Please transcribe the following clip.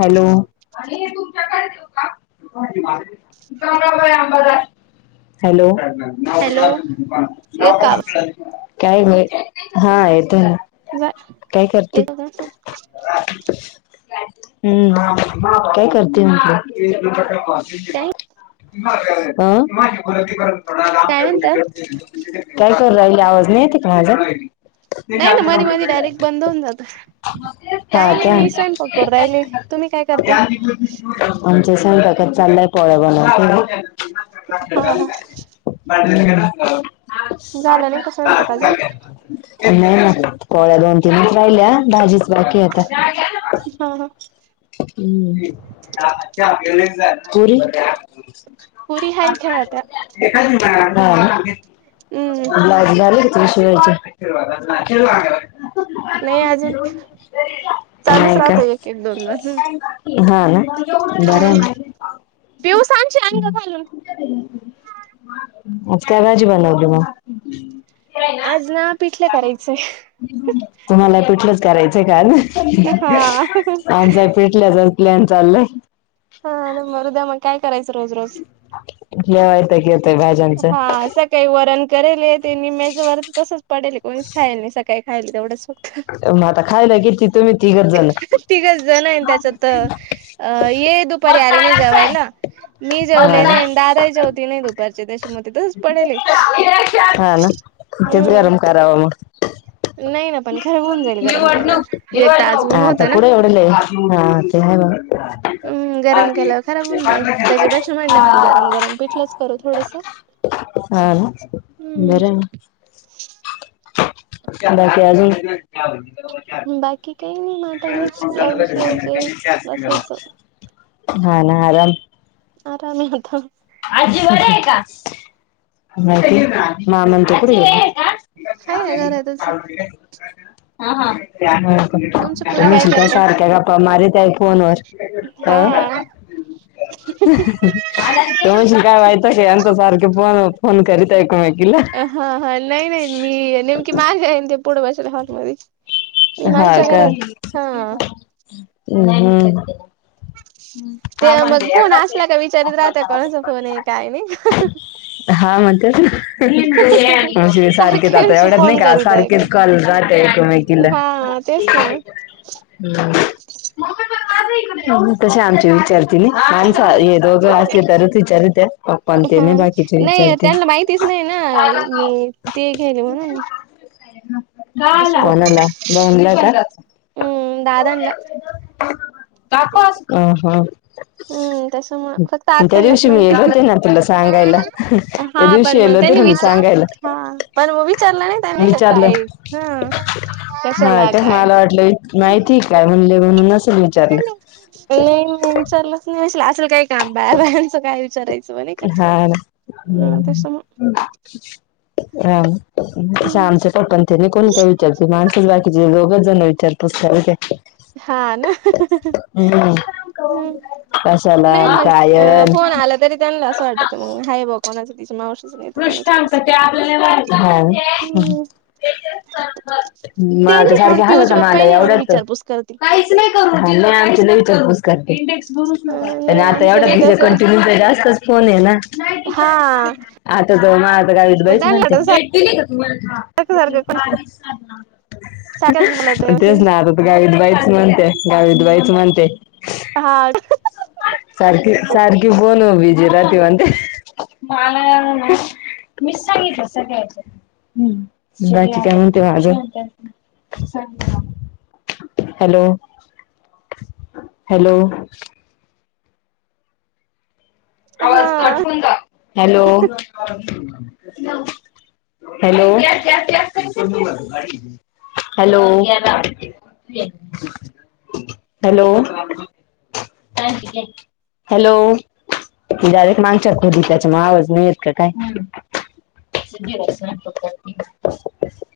Hello बा hello hello येतो का आवाज काय नाही हा येत काय करते येतो का हम्म काय करते म हि काय हम काय म्हणता काय करली आवाज नाही येत का माझा नाही ना मधी मधी डायरेक्ट बंद होऊन जात हा काही नाही का मी स्वय पतो को राहिले तुम्ही काय करता आमच्या संटकत चाललंय पळ बन हा हा [inaudible] [inaudible] झालं नाही का स्वयंपाक अजून नाही ना पोळ्या दोन तीनच राहिल्या भाजीच बाकी आता हा ह हम्मल्या [inaudible] पुरी हाय खेळत्या हम्म बर कृषयच नाही अजून चालूच नाही का राहत एक एक दोन दोन हा ना बर प्यवसांची अनंगा घालून काय भाजी बनव आज ना पिठलं करायचंय [inaudible] तुम्हाला पिठलंच करायचंय हा का आमचा फिटल्याच प्लॅन चालय हा आणि मृदया मग काय करायचं रोज रोज यायत क हा सग काही वरण करेल ते मेज वर तसंच पडेल कोणीच खायला नाही सकाळी खायल तेवढंच हो मग आता खायला किती तुम्ही तिघच जण तिघच जण आहे त्याच्यात अ ये दुपारी आली नाही जवायला मी हा जेवले ना नाही दादा जेवती नाही दुपारचे देशमतच पडेल हम् रावा म नाही ना पण खर होऊन जाईल गरम निवडणक केल्यावर एक तर आज निवका ऊन आता होतं ना. कुठे एवडलय हा ते नाही हम्म बा गरम केल्यावर खराब होऊन जाईल त्याच्यापेक्षा म्हटलं मग अ गरम गरम पिठलंच करू थोडस हा हम्म बर ना बाकी अजून बाकी काही नाही मग आता हेच ब्लाउज शिवायचे. [inaudible] बसायचं हा ना आराम आरामे होता आजी आहे का मामंतु पु आहे ना घरातच [inaudible] तुमच्या पुरी तुम्ही असल काय करताय? सारख्या गप्प्या मारत आहे फोनवर. हा अ ते म्हणशील काय माहतं काय यांच्या सारखे फोन फोन करीत आहे ऐकमेकीला. हा हा ल नाही नाही मी नेमकी मा. [unintelligible] पोडवायचे हातमध्ये हाय का हम्म हम्म. ते मग फोन असला का विचारत राहतं कोणाचा फोन आहे काय नाही. हा म्हणते म्हणजे सारखेच सारखे आता एवढ्याच नाही फोन का करीत आहे सारखेच कॉल जाते एकमेकीला. हा तेच ना [unintelligible] तुम्ही माणसे ये दोघं असती तरी विचारिते पप्पानं हा तेन बाकीच नाही विचारती. त्यांना माहितीच नाही ना मी ते घ्यायली म्हणून. त्याच्यामुळ कोणाला बऊनला का? हम्म दादांला हा हा हम्म. तस म फक्त त्या आत्यानंच दिवशी मी येल माहिती होते ना तुला सांगायला त्या हा दिवशी पण म येल होते त्यांनी ना मी विचार सांगायला हा पण मग विचारलं नाही त्यांनी का विचारलं काय हा. हा काय मला वाटलं इ माहिती काय म्हणले म्हणून नसेल विचारलं. नाही नाही विचारलंच नाही असेल असलं काय काम बायाबायांचं काय विचाराय हा ना हम्म हा. तसं मग आमच्या पप्पा तेनी कोण काय विचारते माणसच बाकीचे दोघच जण विचारतोस. [unintelligible] हा ना. हम्म कशाला नाही अन मंग अ कायन फोन आला तरी त्यां असं वाटतं मग हाय बघ कोणाचं तिचा मावशीचा ना येतो. हां हम्म. ते माल तर नाही एवढी सारखे [unintelligible] पिऊच्या होता बाप्पा मला. नाही एवढी [unintelligible] विचारपूस करते हा नाही आमच्या लई विचारपूस करते. त्यांने नाही आता आमचं एवढा नाही तुझ्या तस कंटिन्यूचं जास्तच फोन आहे ना. हा आता तो माता गावीत मग बाईच त्यांना म्हणते. वाटत सारखं सारखं सारखंच बोलत आहे तेच ना आता तर गावीतबाईच म्हणते गावीतबाईच म्हणते. हाड सारखी सारखी बोलव बीज. [unintelligible] मला मीच सांगितलं सगळ्याचं. बाकी काय म्हणते माझं हॅलो हॅलो. हा hello hello hello hello hello. Direct मांगच्यात होती त्याच्या म आवाज नाही येत का काय? [unintelligible]